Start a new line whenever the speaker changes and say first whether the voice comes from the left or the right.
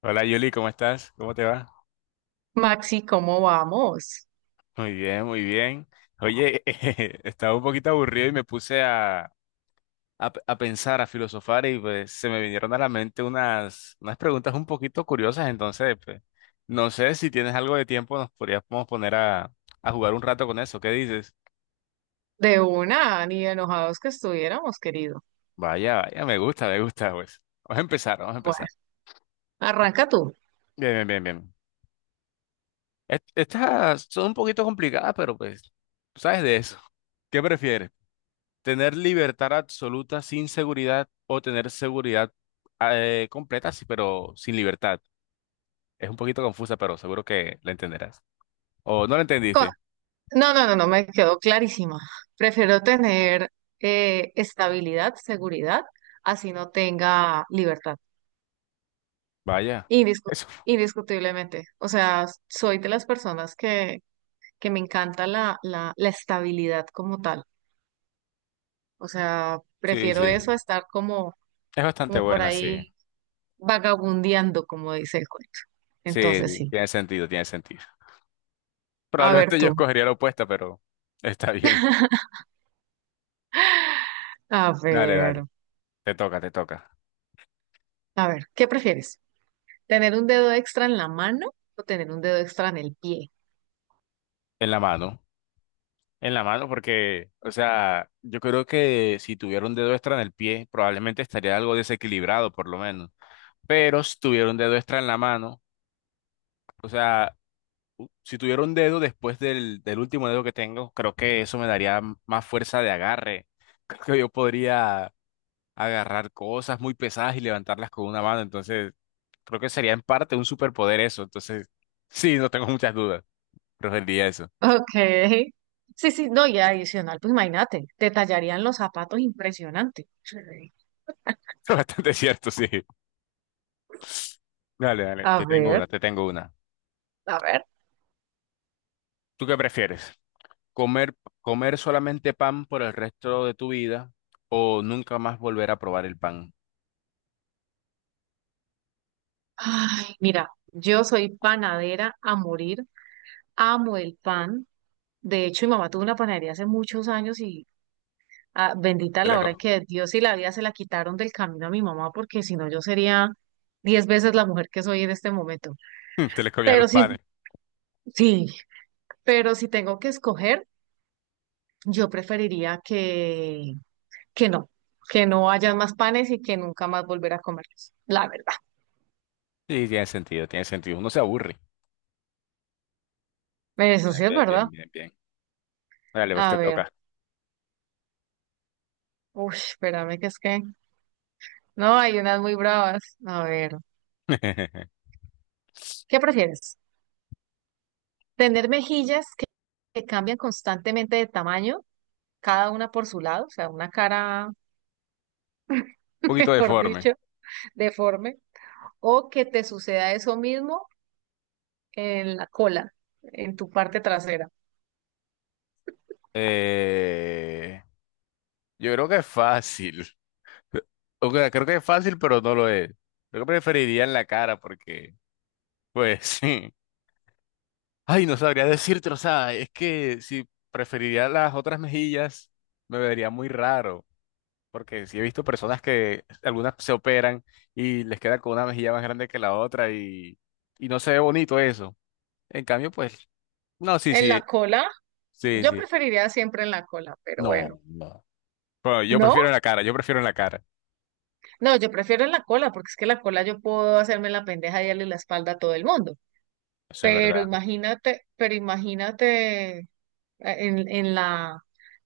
left: Hola Yuli, ¿cómo estás? ¿Cómo te va?
right: Maxi, ¿cómo vamos?
left: Muy bien, muy bien. Oye, estaba un poquito aburrido y me puse a, a pensar, a filosofar y pues se me vinieron a la mente unas preguntas un poquito curiosas, entonces pues, no sé si tienes algo de tiempo, nos podríamos poner a jugar un rato con eso, ¿qué dices?
right: De una, ni enojados que estuviéramos, querido.
left: Vaya, vaya, me gusta, pues. Vamos a empezar, vamos a
right: Bueno,
left: empezar.
right: arranca tú.
left: Bien, bien, bien, bien. Estas son un poquito complicadas, pero pues, tú sabes de eso. ¿Qué prefieres? Tener libertad absoluta sin seguridad o tener seguridad completa, sí, pero sin libertad. Es un poquito confusa, pero seguro que la entenderás. O no la
right: Co-
left: entendiste.
right: No, no, no, no, me quedó clarísima. Prefiero tener estabilidad, seguridad, así no tenga libertad.
left: Vaya.
right: Indiscu-
left: Eso.
right: indiscutiblemente. O sea, soy de las personas que me encanta la estabilidad como tal. O sea,
left: Sí,
right: prefiero
left: sí, sí.
right: eso a estar como,
left: Es bastante
right: como por
left: buena, sí.
right: ahí vagabundeando, como dice el cuento.
left: Sí,
right: Entonces,
left: sí,
right: sí.
left: tiene sentido, tiene sentido.
right: A ver
left: Probablemente yo
right: tú.
left: escogería la opuesta, pero está bien.
right: A
left: Dale,
right: ver,
left: dale. Te toca, te toca.
right: a ver, ¿qué prefieres? ¿Tener un dedo extra en la mano o tener un dedo extra en el pie?
left: En la mano. En la mano, porque, o sea, yo creo que si tuviera un dedo extra en el pie, probablemente estaría algo desequilibrado, por lo menos. Pero si tuviera un dedo extra en la mano, o sea, si tuviera un dedo después del último dedo que tengo, creo que eso me daría más fuerza de agarre. Creo que yo podría agarrar cosas muy pesadas y levantarlas con una mano, entonces creo que sería en parte un superpoder eso, entonces sí, no tengo muchas dudas, preferiría eso.
right: Ok. Sí, sí, no, y adicional, pues imagínate, te tallarían los zapatos impresionante. Sí.
left: Es bastante cierto, sí. Dale, dale,
right: A
left: te tengo
right: ver,
left: una, te tengo una.
right: a ver.
left: ¿Tú qué prefieres? ¿Comer, comer solamente pan por el resto de tu vida o nunca más volver a probar el pan?
right: Ay, mira, yo soy panadera a morir, amo el pan. De hecho, mi mamá tuvo una panadería hace muchos años y ah, bendita
left: Te
right: la
left: le,
right: hora
left: co-
right: que Dios y la vida se la quitaron del camino a mi mamá, porque si no yo sería 10 veces la mujer que soy en este momento.
left: te le comían
right: Pero
left: los
right: sí,
left: panes.
right: sí, pero si tengo que escoger, yo preferiría que no, que no haya más panes y que nunca más volver a comerlos. La verdad.
left: Sí, tiene sentido, tiene sentido. Uno se aburre.
right: Eso
left: Bien,
right: sí es
left: bien,
right: verdad.
left: bien, bien, bien. Dale, pues
right: A
left: te
right: ver,
left: toca.
right: uy, espérame no, hay unas muy bravas. A ver,
left: Un
right: ¿qué prefieres? ¿Tener mejillas que cambian constantemente de tamaño? Cada una por su lado, o sea, una cara
left: poquito
right: mejor
left: deforme.
right: dicho, deforme, o que te suceda eso mismo en la cola, en tu parte trasera.
left: Eh, yo creo que es fácil. O sea, creo que es fácil, pero no lo es. Yo preferiría en la cara porque, pues sí. Ay, no sabría decirte, o sea, es que si preferiría las otras mejillas, me vería muy raro. Porque sí he visto personas que algunas se operan y les queda con una mejilla más grande que la otra y no se ve bonito eso. En cambio, pues, no, sí,
right: En
left: sí,
right: la cola,
left: sí,
right: yo
left: sí.
right: preferiría siempre en la cola, pero bueno.
left: No, no. Pero yo
right: ¿No?
left: prefiero en la cara, yo prefiero en la cara.
right: No, yo prefiero en la cola, porque es que la cola yo puedo hacerme la pendeja y darle la espalda a todo el mundo.
left: Eso es verdad.
right: Pero imagínate en, en la,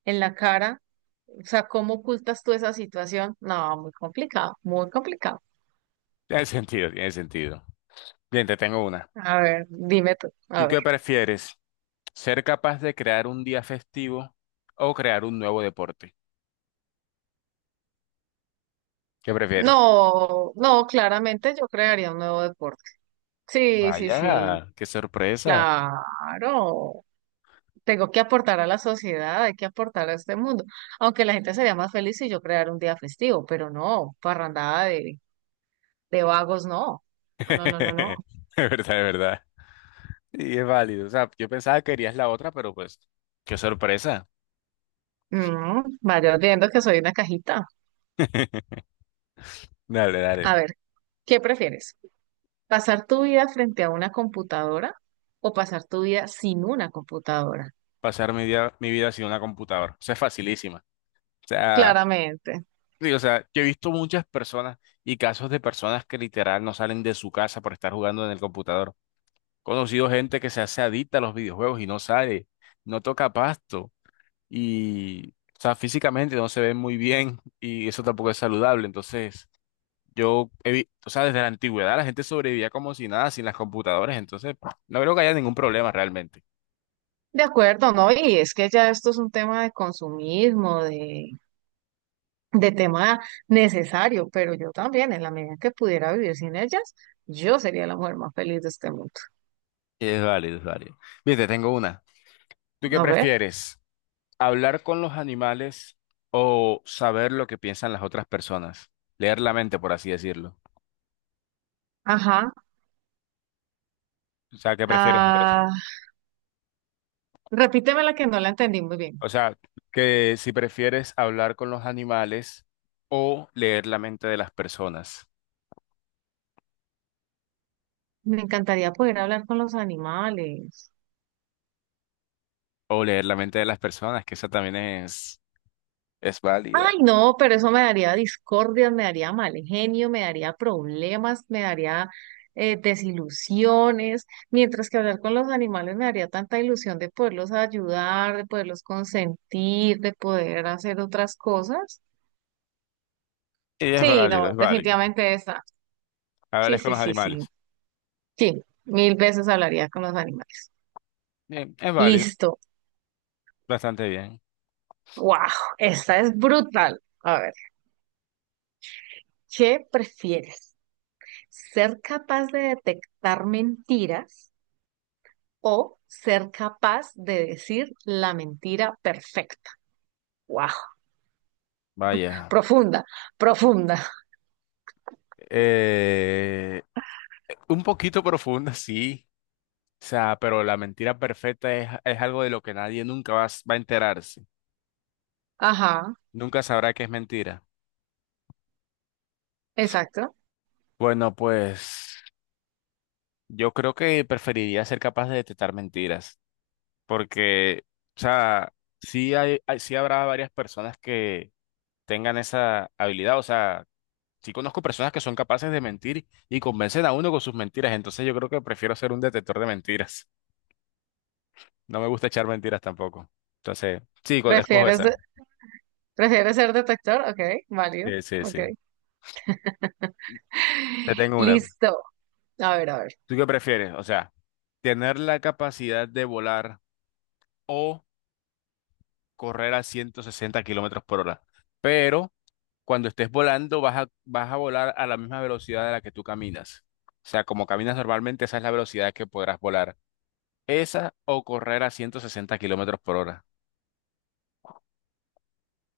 right: en la cara, o sea, ¿cómo ocultas tú esa situación? No, muy complicado, muy complicado.
left: Tiene sentido, tiene sentido. Bien, te tengo una.
right: A ver, dime tú,
left: ¿Tú
right: a ver.
left: qué prefieres? ¿Ser capaz de crear un día festivo o crear un nuevo deporte? ¿Qué prefieres?
right: No, no, claramente yo crearía un nuevo deporte. Sí, sí, sí,
left: Vaya, qué sorpresa.
right: claro. Tengo que aportar a la sociedad, hay que aportar a este mundo. Aunque la gente sería más feliz si yo creara un día festivo, pero no, parrandada de vagos, no. No, no, no, no, no.
left: De verdad, de verdad. Y es válido. O sea, yo pensaba que querías la otra, pero pues, qué sorpresa.
right: Mm, vaya viendo que soy una cajita.
left: Dale,
right: A
left: dale.
right: ver, ¿qué prefieres? ¿Pasar tu vida frente a una computadora o pasar tu vida sin una computadora?
left: Pasar mi día, mi vida sin una computadora. Eso es facilísima. O sea,
right: Claramente.
left: sí, o sea, yo he visto muchas personas y casos de personas que literal no salen de su casa por estar jugando en el computador. He conocido gente que se hace adicta a los videojuegos y no sale, no toca pasto y, o sea, físicamente no se ven muy bien y eso tampoco es saludable. Entonces, yo, o sea, desde la antigüedad la gente sobrevivía como si nada, sin las computadoras, entonces no creo que haya ningún problema realmente.
right: De acuerdo, ¿no? Y es que ya esto es un tema de consumismo, de tema necesario, pero yo también, en la medida que pudiera vivir sin ellas, yo sería la mujer más feliz de este mundo.
left: Es válido, es válido. Bien, te tengo una. ¿Tú qué
right: A ver,
left: prefieres? ¿Hablar con los animales o saber lo que piensan las otras personas? Leer la mente, por así decirlo.
right: ajá.
left: O sea, ¿qué prefieres entre esas?
right: Ah, repíteme la que no la entendí muy bien.
left: O sea, que si prefieres hablar con los animales o leer la mente de las personas.
right: Me encantaría poder hablar con los animales.
left: O leer la mente de las personas, que esa también es válida.
right: Ay, no, pero eso me daría discordias, me daría mal genio, me daría problemas, me daría desilusiones, mientras que hablar con los animales me daría tanta ilusión de poderlos ayudar, de poderlos consentir, de poder hacer otras cosas.
left: Y es
right: Sí,
left: válido,
right: no,
left: es válido.
right: definitivamente esa. Sí,
left: Hablarles con
right: sí,
left: los
right: sí, sí.
left: animales.
right: Sí, 1000 veces hablaría con los animales.
left: Bien, es válido,
right: Listo.
left: bastante bien.
right: Wow, esta es brutal. A ver, ¿qué prefieres? ¿Ser capaz de detectar mentiras o ser capaz de decir la mentira perfecta? ¡Wow!
left: Vaya.
right: Profunda, profunda.
left: Eh, un poquito profunda, sí. O sea, pero la mentira perfecta es algo de lo que nadie nunca va, va a enterarse.
right: Ajá,
left: Nunca sabrá que es mentira.
right: exacto.
left: Bueno, pues yo creo que preferiría ser capaz de detectar mentiras. Porque, o sea, sí hay, sí habrá varias personas que tengan esa habilidad. O sea, sí conozco personas que son capaces de mentir y convencen a uno con sus mentiras, entonces yo creo que prefiero ser un detector de mentiras. No me gusta echar mentiras tampoco. Entonces, sí, escojo
right: ¿Prefieres, de-
left: esa.
right: ¿prefieres ser detector? Ok, válido.
left: Sí, sí,
right: Ok.
left: sí. Te tengo una.
right: Listo. A ver, a ver.
left: ¿Tú qué prefieres? O sea, tener la capacidad de volar o correr a 160 kilómetros por hora. Pero cuando estés volando vas a volar a la misma velocidad a la que tú caminas. O sea, como caminas normalmente, esa es la velocidad que podrás volar. Esa o correr a 160 kilómetros por hora.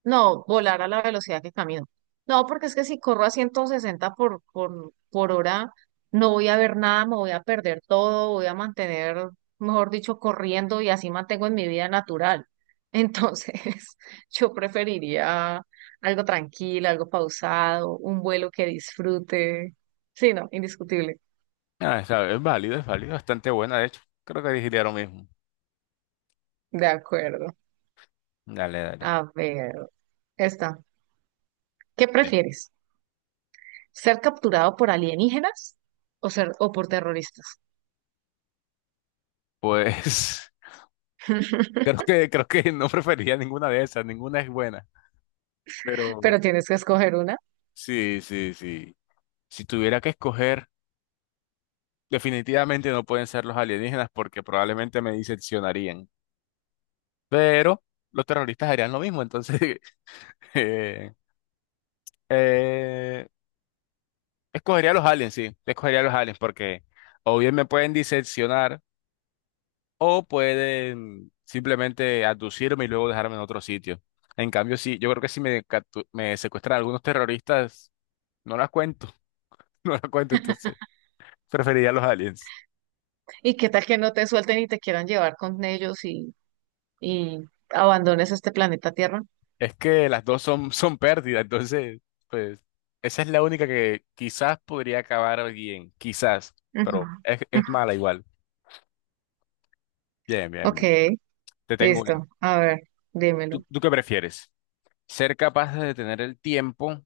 right: No, volar a la velocidad que camino. No, porque es que si corro a 160 por hora, no voy a ver nada, me voy a perder todo, voy a mantener, mejor dicho, corriendo y así mantengo en mi vida natural. Entonces, yo preferiría algo tranquilo, algo pausado, un vuelo que disfrute. Sí, no, indiscutible.
left: Es válido, es válido, bastante buena, de hecho. Creo que diría lo mismo.
right: De acuerdo.
left: Dale, dale.
right: A ver, esta. ¿Qué
left: Bien.
right: prefieres? ¿Ser capturado por alienígenas o ser o por terroristas?
left: Pues creo que no prefería ninguna de esas, ninguna es buena. Pero
right: Pero tienes que escoger una.
left: sí, sí, sí. Si tuviera que escoger, definitivamente no pueden ser los alienígenas porque probablemente me diseccionarían. Pero los terroristas harían lo mismo, entonces eh, eh, escogería a los aliens, sí, escogería a los aliens porque o bien me pueden diseccionar. O pueden simplemente aducirme y luego dejarme en otro sitio. En cambio, sí, yo creo que si me secuestran algunos terroristas, no las cuento, no las cuento, entonces preferiría los aliens.
right: ¿Y qué tal que no te suelten y te quieran llevar con ellos y abandones este planeta Tierra?
left: Es que las dos son, son pérdidas, entonces, pues, esa es la única que quizás podría acabar bien, quizás,
right: Ujú.
left: pero es
right: Ujú.
left: mala igual. Bien, bien,
right: Ok,
left: bien. Te tengo una.
right: listo. A ver, dímelo.
left: ¿Tú qué prefieres? ¿Ser capaz de detener el tiempo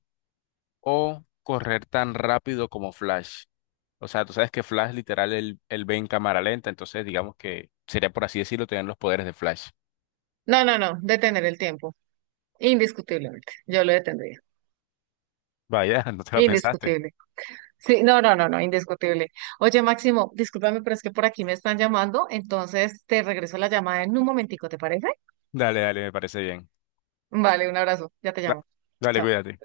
left: o correr tan rápido como Flash? O sea, tú sabes que Flash literal él ve en cámara lenta, entonces digamos que sería por así decirlo tener los poderes de Flash.
right: No, no, no, detener el tiempo. Indiscutiblemente. Yo lo detendría.
left: Vaya, no te la pensaste.
right: Indiscutible. Sí, no, no, no, no, indiscutible. Oye, Máximo, discúlpame, pero es que por aquí me están llamando, entonces te regreso la llamada en un momentico, ¿te parece?
left: Dale, dale, me parece bien.
right: Vale, un abrazo. Ya te
left: Da-
right: llamo.
left: Dale,
right: Chao.
left: cuídate.